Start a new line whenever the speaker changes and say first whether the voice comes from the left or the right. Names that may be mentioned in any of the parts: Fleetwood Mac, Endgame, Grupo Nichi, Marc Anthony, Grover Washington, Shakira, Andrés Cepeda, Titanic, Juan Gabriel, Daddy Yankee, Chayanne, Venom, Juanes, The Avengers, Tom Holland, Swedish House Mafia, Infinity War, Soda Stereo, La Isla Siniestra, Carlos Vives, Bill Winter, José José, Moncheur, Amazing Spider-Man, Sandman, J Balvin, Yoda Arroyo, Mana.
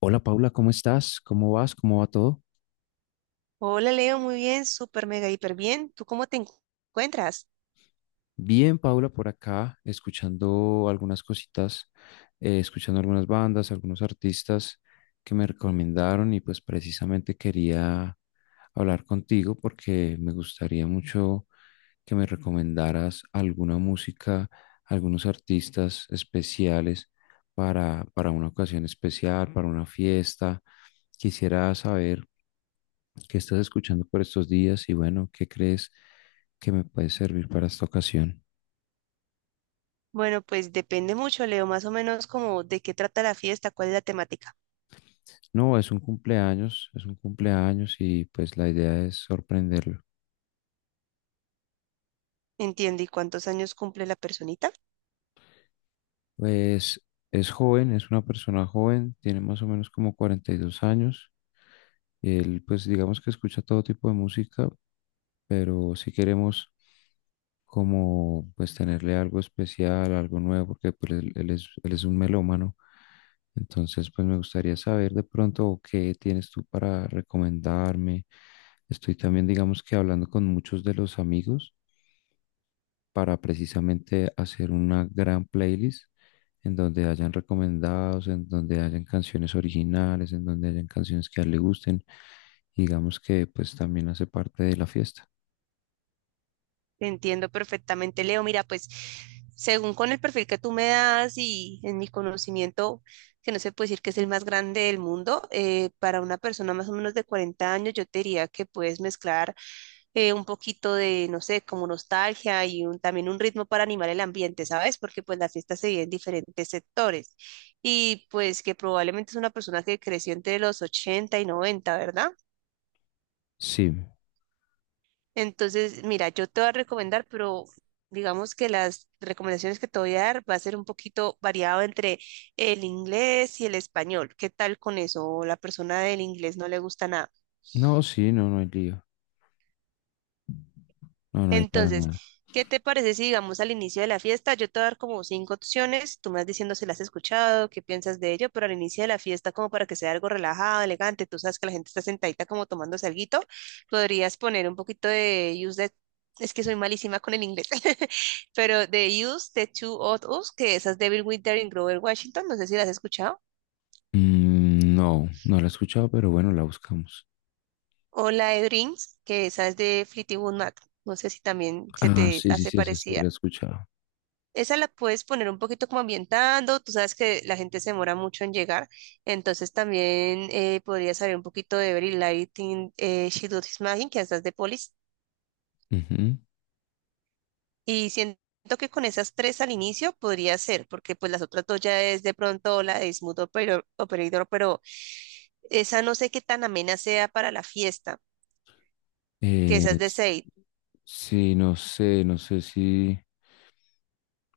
left: Hola Paula, ¿cómo estás? ¿Cómo vas? ¿Cómo va todo?
right: Hola Leo, muy bien, súper mega hiper bien. ¿Tú cómo te encuentras?
left: Bien, Paula, por acá, escuchando algunas cositas, escuchando algunas bandas, algunos artistas que me recomendaron y pues precisamente quería hablar contigo porque me gustaría mucho que me recomendaras alguna música, algunos artistas especiales para una ocasión especial, para una fiesta. Quisiera saber, ¿qué estás escuchando por estos días? Y bueno, ¿qué crees que me puede servir para esta ocasión?
right: Bueno, pues depende mucho, Leo, más o menos como de qué trata la fiesta, cuál es la temática.
left: No, es un cumpleaños y pues la idea es sorprenderlo.
right: Entiendo, ¿y cuántos años cumple la personita?
left: Pues es joven, es una persona joven, tiene más o menos como 42 años. Él pues digamos que escucha todo tipo de música, pero si queremos como pues tenerle algo especial, algo nuevo, porque pues él es un melómano. Entonces, pues me gustaría saber de pronto qué tienes tú para recomendarme. Estoy también, digamos que hablando con muchos de los amigos para precisamente hacer una gran playlist en donde hayan recomendados, en donde hayan canciones originales, en donde hayan canciones que a él le gusten. Digamos que pues también hace parte de la fiesta.
right: Te entiendo perfectamente, Leo. Mira, pues según con el perfil que tú me das y en mi conocimiento, que no se puede decir que es el más grande del mundo, para una persona más o menos de 40 años, yo te diría que puedes mezclar. Un poquito de, no sé, como nostalgia y también un ritmo para animar el ambiente, ¿sabes? Porque pues las fiestas se viven en diferentes sectores y pues que probablemente es una persona que creció entre los 80 y noventa, ¿verdad?
left: Sí.
right: Entonces, mira, yo te voy a recomendar, pero digamos que las recomendaciones que te voy a dar va a ser un poquito variado entre el inglés y el español. ¿Qué tal con eso? ¿O la persona del inglés no le gusta nada?
left: No, sí, no, no hay lío. No, no hay para
right: Entonces,
left: nada.
right: ¿qué te parece si digamos al inicio de la fiesta? Yo te voy a dar como cinco opciones, tú me vas diciendo si las has escuchado, qué piensas de ello, pero al inicio de la fiesta, como para que sea algo relajado, elegante, tú sabes que la gente está sentadita como tomándose alguito, podrías poner un poquito de Use the, es que soy malísima con el inglés, pero de Use the Two of Us, que esa es de Bill Winter en Grover Washington, no sé si las has escuchado,
left: Mm, no, no la he escuchado, pero bueno, la buscamos.
right: o la de Dreams, que esa es de Fleetwood Mac, no sé si también se
left: Ah,
right: te
left: sí, sí,
right: hace
left: sí, esa sí la he
right: parecida.
left: escuchado.
right: Esa la puedes poner un poquito como ambientando, tú sabes que la gente se demora mucho en llegar, entonces también podría salir un poquito de Very Lighting, She Do This Magic, que estás de Polis,
left: Ujú.
right: y siento que con esas tres al inicio podría ser, porque pues las otras dos ya es de pronto la de Smooth Operator, pero esa no sé qué tan amena sea para la fiesta, que esa
left: Eh,
right: es de Seid.
left: sí, no sé si,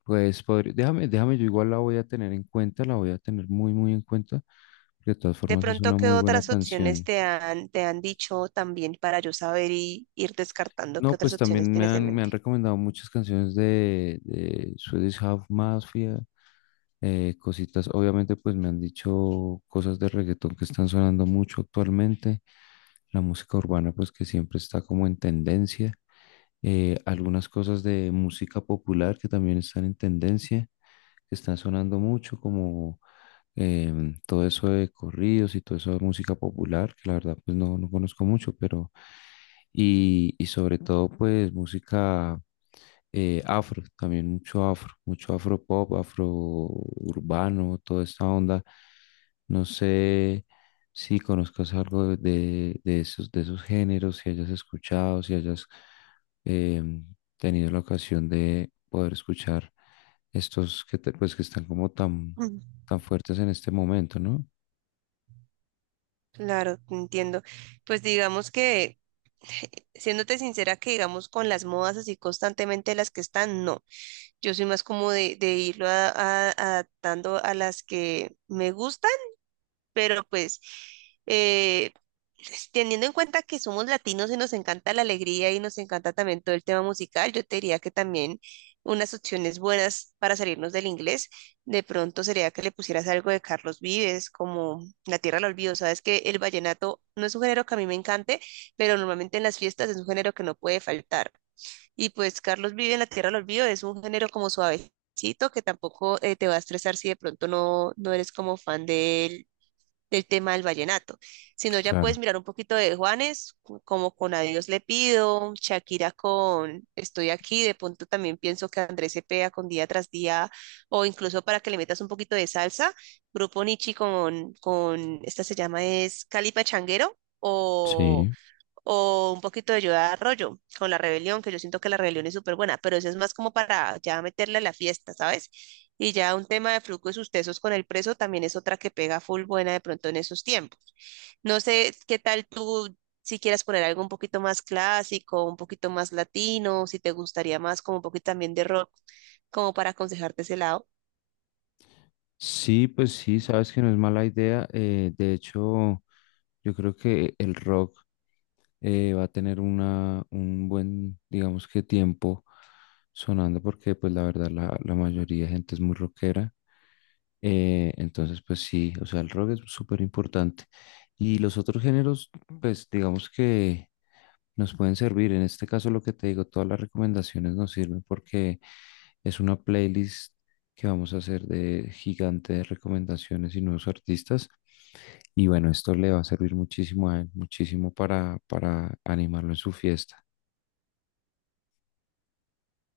left: pues, podría, déjame, yo igual la voy a tener en cuenta, la voy a tener muy en cuenta, porque de todas
right: De
left: formas es
right: pronto,
left: una
right: ¿qué
left: muy buena
right: otras opciones
left: canción.
right: te han dicho también para yo saber y ir descartando
left: No,
right: qué otras
left: pues
right: opciones
left: también me
right: tienes en
left: han, me han
right: mente?
left: recomendado muchas canciones de Swedish House Mafia, cositas. Obviamente, pues me han dicho cosas de reggaetón que están sonando mucho actualmente. La música urbana, pues que siempre está como en tendencia. Algunas cosas de música popular que también están en tendencia, que están sonando mucho, como todo eso de corridos y todo eso de música popular, que la verdad pues no, no conozco mucho, pero y sobre todo pues música afro, también mucho afro pop, afro urbano, toda esta onda. No sé si conozcas algo de esos, de esos géneros, si hayas escuchado, si hayas em, tenido la ocasión de poder escuchar estos pues que están como tan fuertes en este momento, ¿no?
right: Claro, te entiendo. Pues digamos que, siéndote sincera, que digamos con las modas así constantemente las que están, no. Yo soy más como de irlo adaptando a las que me gustan, pero pues eh, teniendo en cuenta que somos latinos y nos encanta la alegría y nos encanta también todo el tema musical, yo te diría que también unas opciones buenas para salirnos del inglés, de pronto sería que le pusieras algo de Carlos Vives, como La Tierra del Olvido. Sabes que el vallenato no es un género que a mí me encante, pero normalmente en las fiestas es un género que no puede faltar. Y pues Carlos Vives en La Tierra del Olvido es un género como suavecito que tampoco te va a estresar si de pronto no eres como fan de del tema del vallenato. Si no, ya
left: Claro.
right: puedes mirar un poquito de Juanes, como con Adiós le pido, Shakira con Estoy aquí, de pronto también pienso que Andrés Cepeda con Día tras Día, o incluso para que le metas un poquito de salsa, Grupo Nichi con esta se llama es Cali Pachanguero, o
left: Sí.
right: un poquito de Yoda Arroyo con la rebelión, que yo siento que la rebelión es súper buena, pero eso es más como para ya meterle a la fiesta, ¿sabes? Y ya un tema de flujo y sus tesos con el preso también es otra que pega full buena de pronto en esos tiempos. No sé qué tal tú, si quieras poner algo un poquito más clásico, un poquito más latino, si te gustaría más como un poquito también de rock, como para aconsejarte ese lado.
left: Sí, pues sí, sabes que no es mala idea. De hecho, yo creo que el rock va a tener una, un buen, digamos que tiempo sonando porque pues la verdad la mayoría de gente es muy rockera. Entonces, pues sí, o sea, el rock es súper importante. Y los otros géneros, pues digamos que nos pueden servir. En este caso, lo que te digo, todas las recomendaciones nos sirven porque es una playlist que vamos a hacer de gigante de recomendaciones y nuevos artistas. Y bueno, esto le va a servir muchísimo a él, muchísimo para animarlo en su fiesta.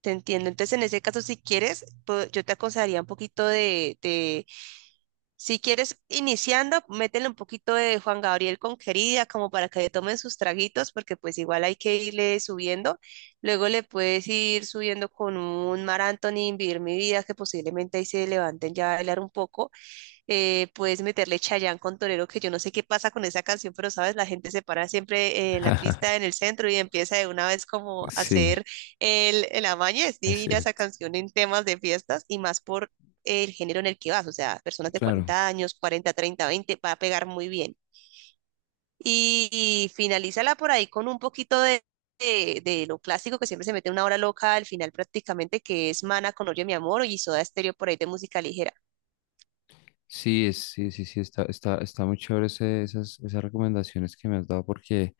right: Te entiendo. Entonces, en ese caso, si quieres, yo te aconsejaría un poquito si quieres, iniciando, métele un poquito de Juan Gabriel con Querida, como para que le tomen sus traguitos, porque pues igual hay que irle subiendo. Luego le puedes ir subiendo con un Mar Anthony, Vivir mi vida, que posiblemente ahí se levanten ya a bailar un poco, puedes meterle Chayanne con Torero, que yo no sé qué pasa con esa canción, pero sabes, la gente se para siempre en la pista, en el centro y empieza de una vez como a
left: Sí,
right: hacer el amaño. Es
left: es
right: divina esa
left: cierto.
right: canción en temas de fiestas y más por el género en el que vas, o sea, personas de
left: Claro.
right: 40 años, 40, 30, 20, va a pegar muy bien. Y finalízala por ahí con un poquito de lo clásico que siempre se mete una hora loca al final prácticamente, que es Mana con Oye mi amor y Soda Stereo por ahí de música ligera.
left: Sí, está muy chévere esas, esas recomendaciones que me has dado porque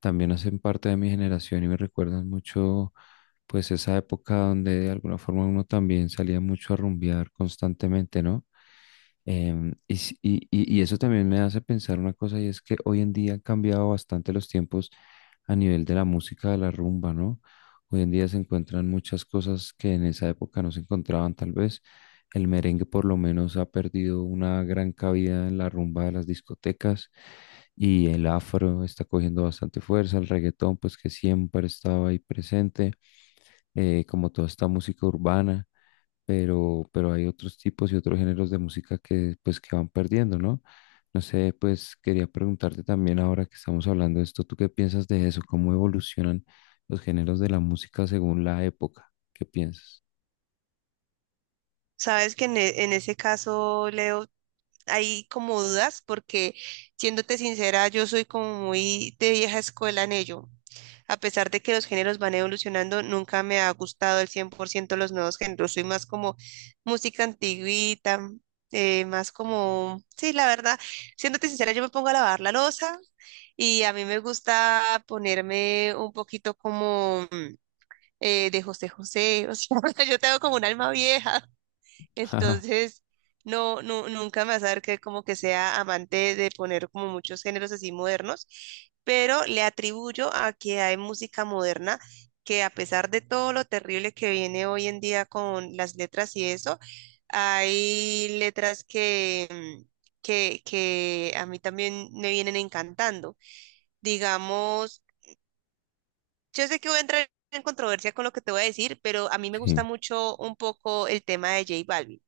left: también hacen parte de mi generación y me recuerdan mucho pues esa época donde de alguna forma uno también salía mucho a rumbear constantemente, ¿no? Y eso también me hace pensar una cosa y es que hoy en día han cambiado bastante los tiempos a nivel de la música de la rumba, ¿no? Hoy en día se encuentran muchas cosas que en esa época no se encontraban tal vez. El merengue por lo menos ha perdido una gran cabida en la rumba de las discotecas y el afro está cogiendo bastante fuerza, el reggaetón pues que siempre estaba ahí presente, como toda esta música urbana pero hay otros tipos y otros géneros de música que pues que van perdiendo, ¿no? No sé, pues quería preguntarte también ahora que estamos hablando de esto, ¿tú qué piensas de eso? ¿Cómo evolucionan los géneros de la música según la época? ¿Qué piensas?
right: Sabes que en ese caso, Leo, hay como dudas porque, siéndote sincera, yo soy como muy de vieja escuela en ello. A pesar de que los géneros van evolucionando, nunca me ha gustado el 100% los nuevos géneros. Soy más como música antigüita, más como, sí, la verdad, siéndote sincera, yo me pongo a lavar la loza y a mí me gusta ponerme un poquito como de José José, o sea, yo tengo como un alma vieja,
left: Ajá,
right: entonces no, no, nunca me vas a ver que como que sea amante de poner como muchos géneros así modernos, pero le atribuyo a que hay música moderna que a pesar de todo lo terrible que viene hoy en día con las letras y eso, hay letras que que a mí también me vienen encantando. Digamos, yo sé que voy a entrar en controversia con lo que te voy a decir, pero a mí me
left: sí,
right: gusta mucho un poco el tema de J Balvin,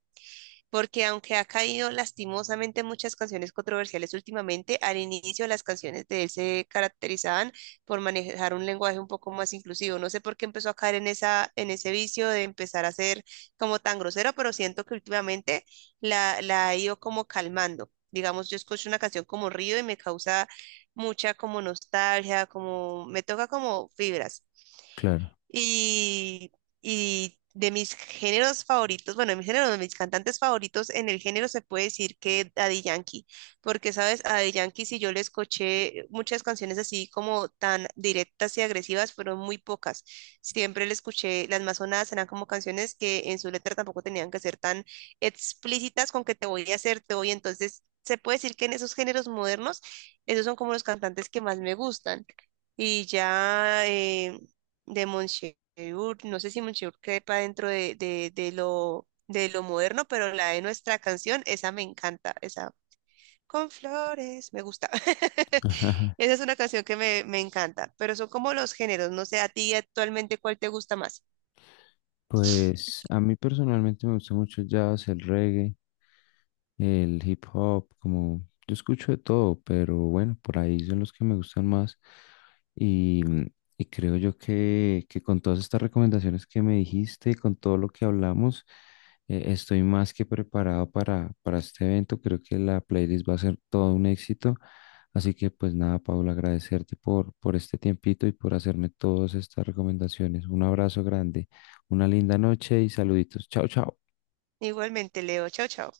right: porque aunque ha caído lastimosamente en muchas canciones controversiales últimamente, al inicio las canciones de él se caracterizaban por manejar un lenguaje un poco más inclusivo. No sé por qué empezó a caer en esa, en ese vicio de empezar a ser como tan grosero, pero siento que últimamente la ha ido como calmando. Digamos, yo escucho una canción como Río y me causa mucha como nostalgia, como me toca como fibras.
left: claro.
right: Y, y de mis géneros favoritos, bueno, de mis géneros, de mis cantantes favoritos en el género se puede decir que Daddy Yankee, porque sabes, a Daddy Yankee si yo le escuché muchas canciones así como tan directas y agresivas, fueron muy pocas. Siempre le escuché, las más sonadas eran como canciones que en su letra tampoco tenían que ser tan explícitas con que te voy a hacer, te voy, entonces se puede decir que en esos géneros modernos, esos son como los cantantes que más me gustan. Y ya, de Moncheur, no sé si Moncheur quepa dentro de lo moderno, pero la de nuestra canción, esa me encanta, esa con flores, me gusta.
left: Ajá.
right: Esa es una canción que me encanta, pero son como los géneros, no sé, a ti actualmente cuál te gusta más.
left: Pues a mí personalmente me gusta mucho el jazz, el reggae, el hip hop, como yo escucho de todo, pero bueno, por ahí son los que me gustan más. Y, mm, y creo yo que con todas estas recomendaciones que me dijiste, con todo lo que hablamos, estoy más que preparado para este evento. Creo que la playlist va a ser todo un éxito. Así que pues nada, Paula, agradecerte por este tiempito y por hacerme todas estas recomendaciones. Un abrazo grande, una linda noche y saluditos. Chao, chao.
right: Igualmente, Leo, chao, chao.